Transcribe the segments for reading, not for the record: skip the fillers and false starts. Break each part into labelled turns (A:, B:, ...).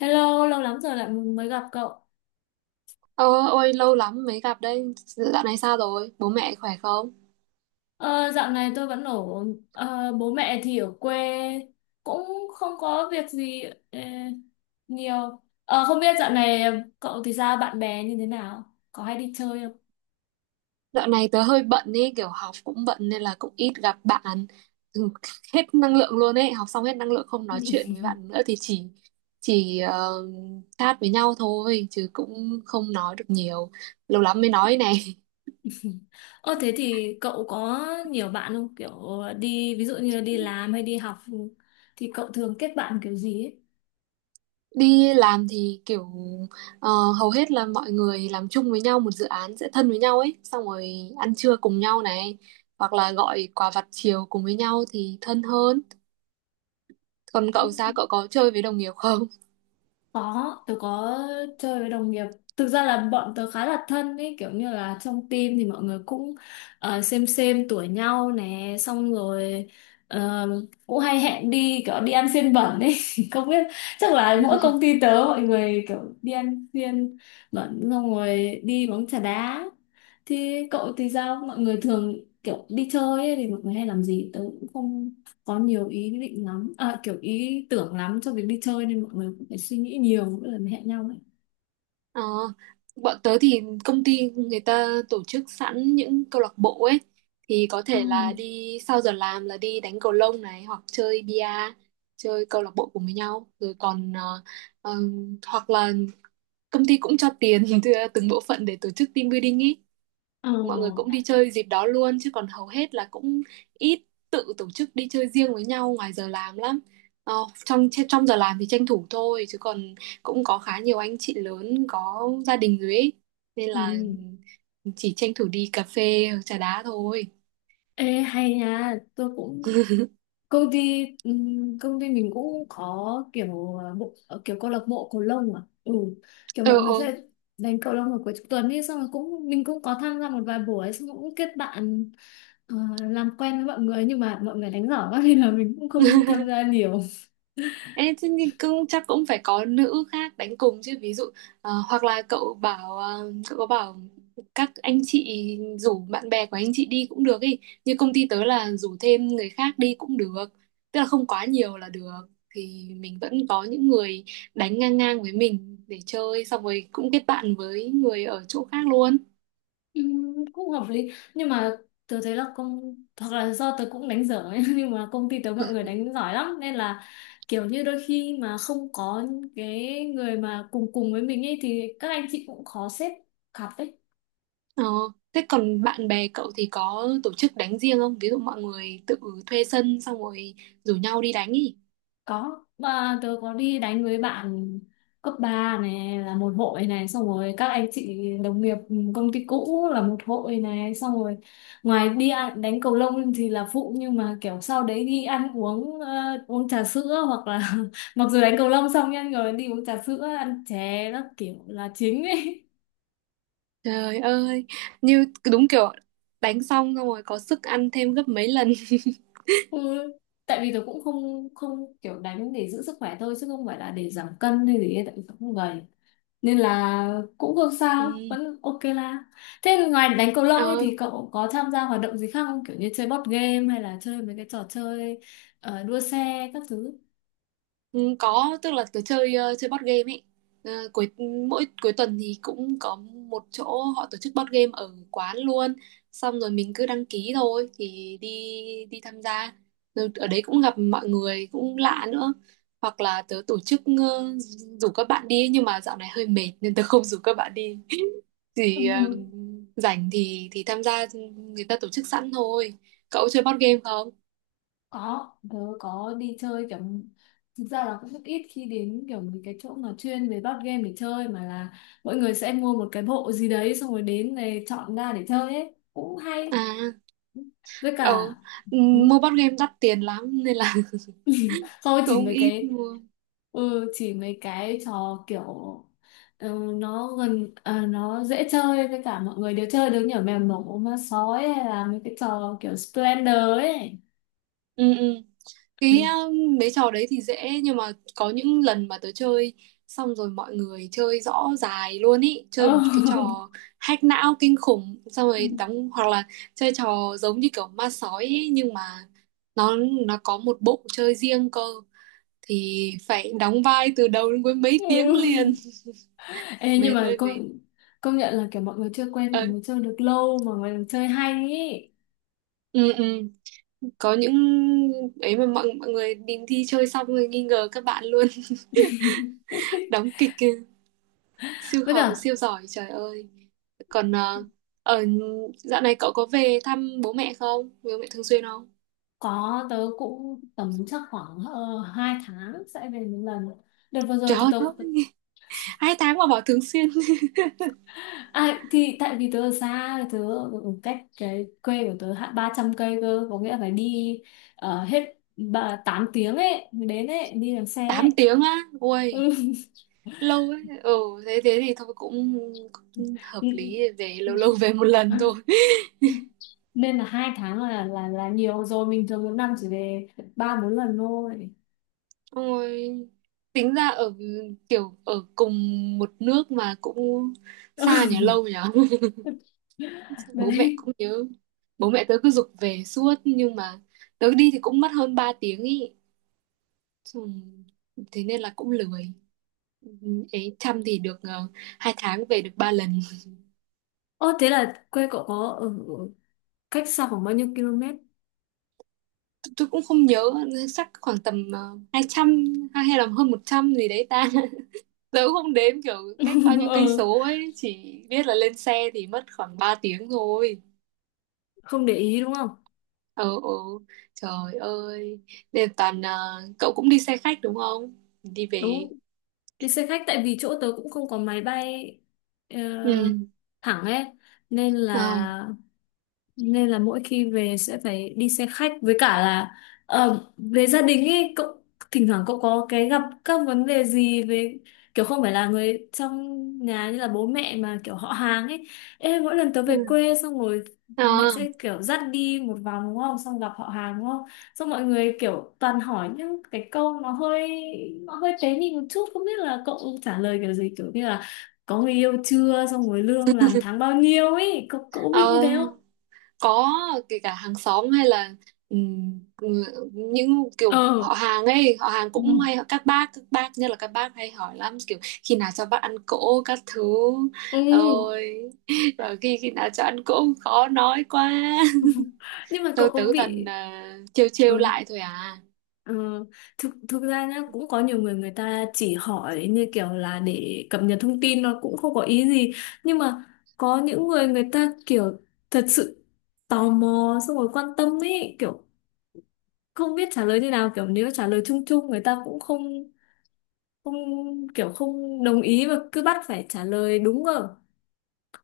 A: Hello, lâu lắm rồi lại mới gặp cậu.
B: Ờ, ôi lâu lắm mới gặp đây. Dạo này sao rồi? Bố mẹ khỏe không?
A: Ờ, dạo này tôi vẫn ở bố mẹ thì ở quê, cũng không có việc gì ờ, nhiều. Ờ, Không biết dạo này cậu thì sao, bạn bè như thế nào? Có hay đi chơi không?
B: Dạo này tớ hơi bận ấy, kiểu học cũng bận nên là cũng ít gặp bạn. Ừ, hết năng lượng luôn ấy, học xong hết năng lượng không nói chuyện với bạn nữa thì chỉ chat với nhau thôi chứ cũng không nói được nhiều. Lâu lắm mới nói này.
A: Ờ Thế thì cậu có nhiều bạn không? Kiểu đi, ví dụ như đi làm hay đi học, thì cậu thường kết bạn kiểu gì
B: Đi làm thì kiểu ờ, hầu hết là mọi người làm chung với nhau một dự án sẽ thân với nhau ấy, xong rồi ăn trưa cùng nhau này, hoặc là gọi quà vặt chiều cùng với nhau thì thân hơn. Còn cậu sao?
A: ấy?
B: Cậu có chơi với đồng nghiệp không?
A: Có, tớ có chơi với đồng nghiệp. Thực ra là bọn tớ khá là thân ấy, kiểu như là trong team thì mọi người cũng xem tuổi nhau nè, xong rồi ờ, cũng hay hẹn đi kiểu đi ăn xiên bẩn ấy. Không biết, chắc là mỗi công ty tớ mọi người kiểu đi ăn xiên bẩn xong rồi đi bóng chà đá. Thì cậu thì sao? Mọi người thường kiểu đi chơi ấy, thì mọi người hay làm gì? Tớ cũng không có nhiều ý định lắm à, kiểu ý tưởng lắm cho việc đi chơi, nên mọi người cũng phải suy nghĩ nhiều mỗi lần hẹn nhau ấy.
B: Ờ, bọn tớ thì công ty người ta tổ chức sẵn những câu lạc bộ ấy thì có
A: Ừ.
B: thể là đi sau giờ làm là đi đánh cầu lông này hoặc chơi bia, chơi câu lạc bộ cùng với nhau rồi, còn ờ, hoặc là công ty cũng cho tiền từng bộ phận để tổ chức team building ý,
A: Ờ.
B: mọi người cũng đi chơi dịp đó luôn chứ còn hầu hết là cũng ít tự tổ chức đi chơi riêng với nhau ngoài giờ làm lắm. ờ, trong trong giờ làm thì tranh thủ thôi chứ còn cũng có khá nhiều anh chị lớn có gia đình rồi ấy, nên
A: Ừ.
B: là chỉ tranh thủ đi cà phê trà đá thôi.
A: Ê, hay nha, tôi cũng công ty mình cũng có kiểu kiểu câu lạc bộ cầu lông à? Ừ, kiểu
B: ờ
A: mọi người
B: ờ
A: sẽ đánh cầu lông vào cuối tuần, đi xong rồi cũng, mình cũng có tham gia một vài buổi, xong rồi cũng kết bạn, ờ, làm quen với mọi người, nhưng mà mọi người đánh giỏi quá nên là mình cũng không tham gia nhiều.
B: Ê, thế thì cũng chắc cũng phải có nữ khác đánh cùng chứ, ví dụ hoặc là cậu bảo, cậu có bảo các anh chị rủ bạn bè của anh chị đi cũng được ý, như công ty tớ là rủ thêm người khác đi cũng được, tức là không quá nhiều là được thì mình vẫn có những người đánh ngang ngang với mình để chơi, xong rồi cũng kết bạn với người ở chỗ khác luôn.
A: Ừ, cũng hợp lý nhưng mà tớ thấy là hoặc là do tớ cũng đánh dở ấy. Nhưng mà công ty tớ mọi người đánh giỏi lắm, nên là kiểu như đôi khi mà không có cái người mà cùng cùng với mình ấy, thì các anh chị cũng khó xếp cặp ấy.
B: ờ, Thế còn bạn bè cậu thì có tổ chức đánh riêng không, ví dụ mọi người tự thuê sân xong rồi rủ nhau đi đánh ý?
A: Có, mà tớ có đi đánh với bạn cấp 3 này là một hội này, xong rồi các anh chị đồng nghiệp công ty cũ là một hội này, xong rồi ngoài đi ăn, đánh cầu lông thì là phụ, nhưng mà kiểu sau đấy đi ăn uống trà sữa hoặc là mặc dù đánh cầu lông xong nha, rồi đi uống trà sữa ăn chè nó kiểu là chính ấy.
B: Trời ơi, như đúng kiểu đánh xong xong rồi có sức ăn thêm gấp mấy lần.
A: Ừ. Tại vì tôi cũng không không kiểu đánh để giữ sức khỏe thôi, chứ không phải là để giảm cân hay gì ấy, tại vì tớ không gầy nên là cũng không sao,
B: Ừ.
A: vẫn ok la. Thế ngoài đánh cầu lông ấy
B: Ờ,
A: thì cậu có tham gia hoạt động gì khác không, kiểu như chơi board game hay là chơi mấy cái trò chơi đua xe các thứ?
B: ừ, có, tức là tớ chơi, chơi board game ấy. Ờ, mỗi cuối tuần thì cũng có một chỗ họ tổ chức board game ở quán luôn. Xong rồi mình cứ đăng ký thôi thì đi đi tham gia. Rồi ở đấy cũng gặp mọi người cũng lạ nữa. Hoặc là tớ tổ chức, rủ các bạn đi ấy, nhưng mà dạo này hơi mệt nên tớ không rủ các bạn đi.
A: Ừ,
B: Thì rảnh thì tham gia, ừ, người ta tổ chức sẵn thôi. Cậu chơi board game không?
A: có, tớ có đi chơi kiểu, thực ra là cũng rất ít khi đến kiểu mấy cái chỗ mà chuyên về board game để chơi, mà là mọi người sẽ mua một cái bộ gì đấy, xong rồi đến này chọn ra để chơi ấy cũng hay.
B: À,
A: Với
B: ừ,
A: cả
B: mua board game đắt tiền lắm nên là
A: không,
B: cũng ít mua.
A: chỉ mấy cái trò kiểu, ừ, nó gần à, nó dễ chơi với cả mọi người đều chơi được, như ở mèo nổ, ma sói, hay là mấy cái trò kiểu Splendor ấy.
B: Ừ, ừ, cái
A: Ừ.
B: ờ, mấy trò đấy thì dễ nhưng mà có những lần mà tớ chơi xong rồi mọi người chơi rõ dài luôn ý, chơi
A: Ừ.
B: một cái trò hack não kinh khủng xong rồi đóng, hoặc là chơi trò giống như kiểu ma sói ý, nhưng mà nó nó có một bộ chơi riêng cơ thì phải đóng vai từ đầu đến cuối mấy tiếng
A: Ừ.
B: liền,
A: Ê, nhưng
B: mệt
A: mà
B: ơi mệt.
A: công công nhận là kiểu mọi người chưa quen, mọi
B: ờ,
A: người chơi được lâu mà mọi người chơi hay ý.
B: ừ, ừ. Có những ấy mà mọi mọi người đi thi chơi xong rồi nghi ngờ các bạn luôn đóng kịch kìa,
A: Với
B: họ
A: cả
B: siêu giỏi trời ơi. Còn ờ, ở dạo này cậu có về thăm bố mẹ không, bố mẹ thường xuyên không?
A: có, tớ cũng tầm chắc khoảng 2 tháng sẽ về một lần, đợt vừa rồi
B: Trời
A: thì
B: ơi,
A: tớ...
B: 2 tháng mà bảo thường xuyên.
A: À, thì tại vì tớ ở xa, tớ ở ở cách cái quê của tớ hạ 300 cây cơ, có nghĩa là phải đi hết 8 tiếng ấy mới đến ấy, đi bằng xe ấy.
B: 8 tiếng á, ui
A: Ừ.
B: lâu ấy. Ừ, thế thế thì thôi cũng, cũng hợp
A: Ừ,
B: lý, về
A: ừ.
B: lâu lâu về một lần thôi.
A: Nên là 2 tháng là nhiều rồi, mình thường một năm chỉ về ba bốn lần thôi.
B: Xong tính ra ở kiểu ở cùng một nước mà cũng xa nhà lâu nhở. Bố mẹ
A: Đấy.
B: cũng nhớ, bố mẹ tớ cứ giục về suốt nhưng mà tớ đi thì cũng mất hơn 3 tiếng ý. Xong- Thế nên là cũng lười. Ừ, ấy chăm thì được, 2 tháng về được 3 lần.
A: Ô, thế là quê cậu có ở ở cách xa khoảng bao nhiêu km?
B: Tôi cũng không nhớ, chắc khoảng tầm 200 hay hay là hơn 100 gì đấy ta. Tớ cũng không đếm kiểu cách bao nhiêu cây
A: Ừ,
B: số ấy, chỉ biết là lên xe thì mất khoảng 3 tiếng thôi.
A: không để ý đúng không.
B: Ừ, ừ, trời ơi, nên toàn, cậu cũng đi xe khách đúng không, đi về?
A: Đúng, đi xe khách tại vì chỗ tớ cũng không có máy bay ờ,
B: Ừ,
A: thẳng ấy, nên là
B: ờ,
A: nên là mỗi khi về sẽ phải đi xe khách. Với cả là, về gia đình ấy cậu, thỉnh thoảng cậu có cái gặp các vấn đề gì về kiểu không phải là người trong nhà như là bố mẹ, mà kiểu họ hàng ấy? Ê, mỗi lần tớ
B: ừ.
A: về quê xong rồi
B: Ờ,
A: mẹ sẽ kiểu dắt đi một vòng đúng không, xong gặp họ hàng đúng không, xong mọi người kiểu toàn hỏi những cái câu nó hơi tế nhị một chút. Không biết là cậu trả lời kiểu gì, kiểu như là có người yêu chưa, xong rồi lương làm tháng bao nhiêu ấy, cậu cậu bị như
B: ờ,
A: thế?
B: có, kể cả hàng xóm hay là, ừ, những kiểu
A: Ờ.
B: họ hàng ấy, họ hàng
A: Ừ.
B: cũng hay, các bác, các bác nhất là các bác hay hỏi lắm kiểu khi nào cho bác ăn cỗ các thứ.
A: Ừ.
B: Ôi, và khi khi nào cho ăn cỗ khó nói quá.
A: Nhưng mà cậu
B: Tôi
A: có
B: tứ toàn,
A: bị?
B: trêu trêu
A: Ừ.
B: lại thôi à.
A: ờ, thực thực ra nhá, cũng có nhiều người người ta chỉ hỏi như kiểu là để cập nhật thông tin, nó cũng không có ý gì. Nhưng mà có những người người ta kiểu thật sự tò mò xong rồi quan tâm ấy, kiểu không biết trả lời như nào, kiểu nếu trả lời chung chung người ta cũng không không kiểu không đồng ý, và cứ bắt phải trả lời đúng rồi,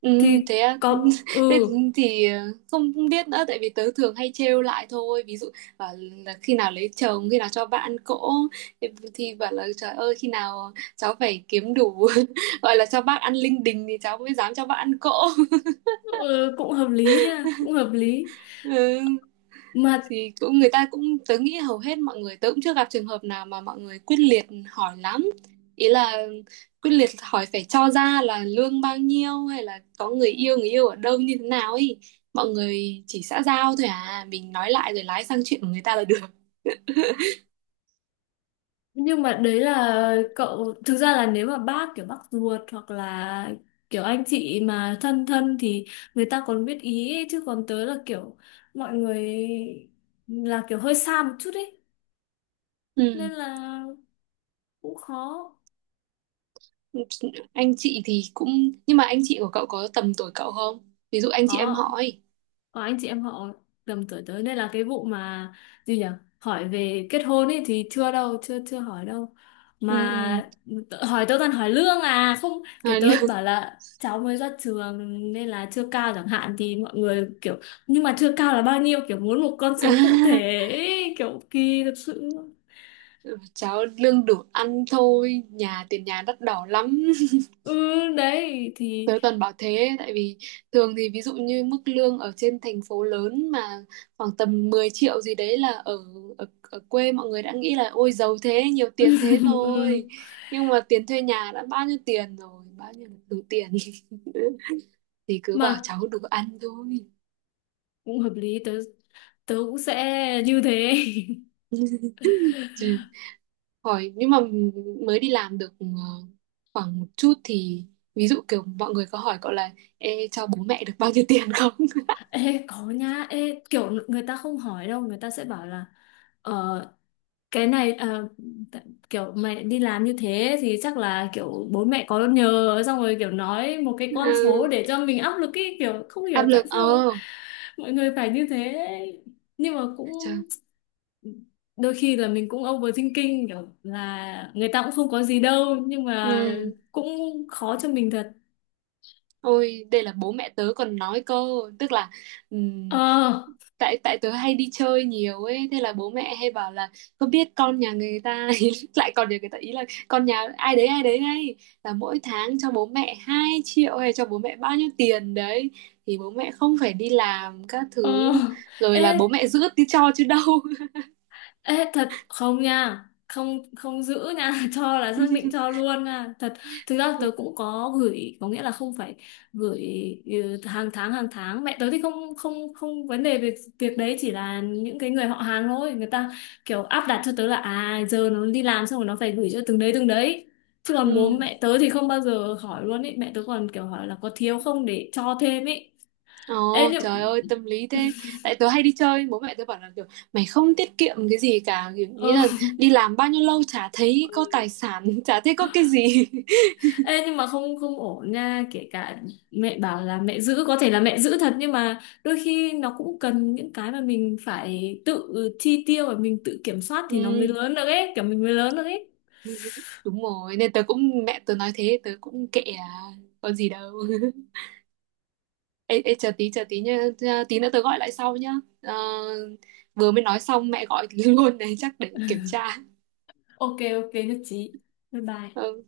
B: Ừ,
A: thì
B: thế à?
A: có.
B: Thế
A: Ừ,
B: thì không không biết nữa tại vì tớ thường hay trêu lại thôi, ví dụ bảo là khi nào lấy chồng, khi nào cho bạn cỗ thì thì bảo là trời ơi khi nào cháu phải kiếm đủ gọi là cho bác ăn linh đình thì cháu mới dám cho bác ăn cỗ.
A: ừ. Cũng hợp lý ha, cũng hợp lý
B: Ừ,
A: mà.
B: thì cũng người ta cũng, tớ nghĩ hầu hết mọi người, tớ cũng chưa gặp trường hợp nào mà mọi người quyết liệt hỏi lắm, ý là quyết liệt hỏi phải cho ra là lương bao nhiêu hay là có người yêu, người yêu ở đâu như thế nào ấy, mọi người chỉ xã giao thôi à mình nói lại rồi lái sang chuyện của người ta là được.
A: Nhưng mà đấy là cậu, thực ra là nếu mà bác, kiểu bác ruột hoặc là kiểu anh chị mà thân thân thì người ta còn biết ý ấy, chứ còn tớ là kiểu mọi người là kiểu hơi xa một chút ấy nên
B: Ừ.
A: là cũng khó.
B: Anh chị thì cũng, nhưng mà anh chị của cậu có tầm tuổi cậu không, ví dụ anh chị em
A: có
B: họ ấy?
A: có anh chị em họ tầm tuổi tới, nên là cái vụ mà, gì nhỉ, hỏi về kết hôn ấy thì chưa đâu, chưa chưa hỏi đâu
B: Ừ, ừ.
A: mà. Hỏi tớ toàn hỏi lương à, không, kiểu
B: À,
A: tớ
B: lương...
A: bảo là cháu mới ra trường nên là chưa cao chẳng hạn, thì mọi người kiểu nhưng mà chưa cao là bao nhiêu, kiểu muốn một con số cụ thể ấy, kiểu kỳ thật sự.
B: Cháu lương đủ ăn thôi, nhà tiền nhà đắt đỏ lắm.
A: Ừ. Đấy thì...
B: Tớ toàn bảo thế tại vì thường thì ví dụ như mức lương ở trên thành phố lớn mà khoảng tầm 10 triệu gì đấy là ở ở, ở, quê mọi người đã nghĩ là ôi giàu thế, nhiều tiền thế rồi.
A: Ừ,
B: Nhưng mà tiền thuê nhà đã bao nhiêu tiền rồi, bao nhiêu là đủ tiền thì cứ bảo
A: mà
B: cháu đủ ăn thôi.
A: cũng hợp lý, tớ tớ cũng sẽ như thế.
B: Chứ hỏi, nhưng mà mới đi làm được khoảng một chút thì, ví dụ kiểu mọi người có hỏi cậu là: Ê, cho bố mẹ được bao nhiêu tiền không?
A: Ê, có nhá, ê, kiểu người ta không hỏi đâu, người ta sẽ bảo là ờ, cái này, t- kiểu mày đi làm như thế thì chắc là kiểu bố mẹ có nhờ, xong rồi kiểu nói một cái con số
B: À,
A: để cho mình áp lực ý, kiểu không
B: áp
A: hiểu
B: lực,
A: tại sao mọi người phải như thế. Nhưng mà
B: trời.
A: cũng đôi khi là mình cũng overthinking, kiểu là người ta cũng không có gì đâu, nhưng mà
B: Ừ.
A: cũng khó cho mình thật.
B: Ôi, đây là bố mẹ tớ còn nói cơ, tức là ừm,
A: Ờ,
B: tại tại tớ hay đi chơi nhiều ấy, thế là bố mẹ hay bảo là có biết con nhà người ta, ý, lại còn nhà người ta ý là con nhà ai đấy ngay là mỗi tháng cho bố mẹ 2 triệu hay cho bố mẹ bao nhiêu tiền đấy, thì bố mẹ không phải đi làm các
A: ờ.
B: thứ rồi
A: Ê.
B: là bố mẹ giữ tí cho chứ đâu.
A: Ê, thật không nha, không không giữ nha. Cho là xác định cho luôn nha, thật. Thực ra tớ cũng có gửi, có nghĩa là không phải gửi, ừ, Hàng tháng mẹ tớ thì không không không vấn đề về việc đấy, chỉ là những cái người họ hàng thôi, người ta kiểu áp đặt cho tớ là à giờ nó đi làm xong rồi nó phải gửi cho từng đấy từng đấy, chứ còn bố
B: Ừ.
A: mẹ tớ thì không bao giờ hỏi luôn ấy, mẹ tớ còn kiểu hỏi là có thiếu không để cho thêm ấy. Ê,
B: Ồ
A: nhưng...
B: trời ơi tâm lý thế. Tại tớ hay đi chơi, bố mẹ tớ bảo là kiểu mày không tiết kiệm cái gì cả kiểu, nghĩ là đi làm bao nhiêu lâu chả thấy có tài sản chả thấy có cái gì.
A: Ê, nhưng mà không không ổn nha, kể cả mẹ bảo là mẹ giữ có thể là mẹ giữ thật, nhưng mà đôi khi nó cũng cần những cái mà mình phải tự chi tiêu và mình tự kiểm soát thì nó mới
B: Ừ,
A: lớn được ấy, kiểu mình mới lớn được ấy.
B: đúng rồi, nên tớ cũng, mẹ tớ nói thế tớ cũng kệ à, có gì đâu. Ê, ê, chờ tí, chờ tí nhá, tí nữa tớ gọi lại sau nhá. Ờ, vừa mới nói xong mẹ gọi luôn này, chắc để kiểm tra.
A: Ok, ok, nhất trí. Bye bye.
B: Ừ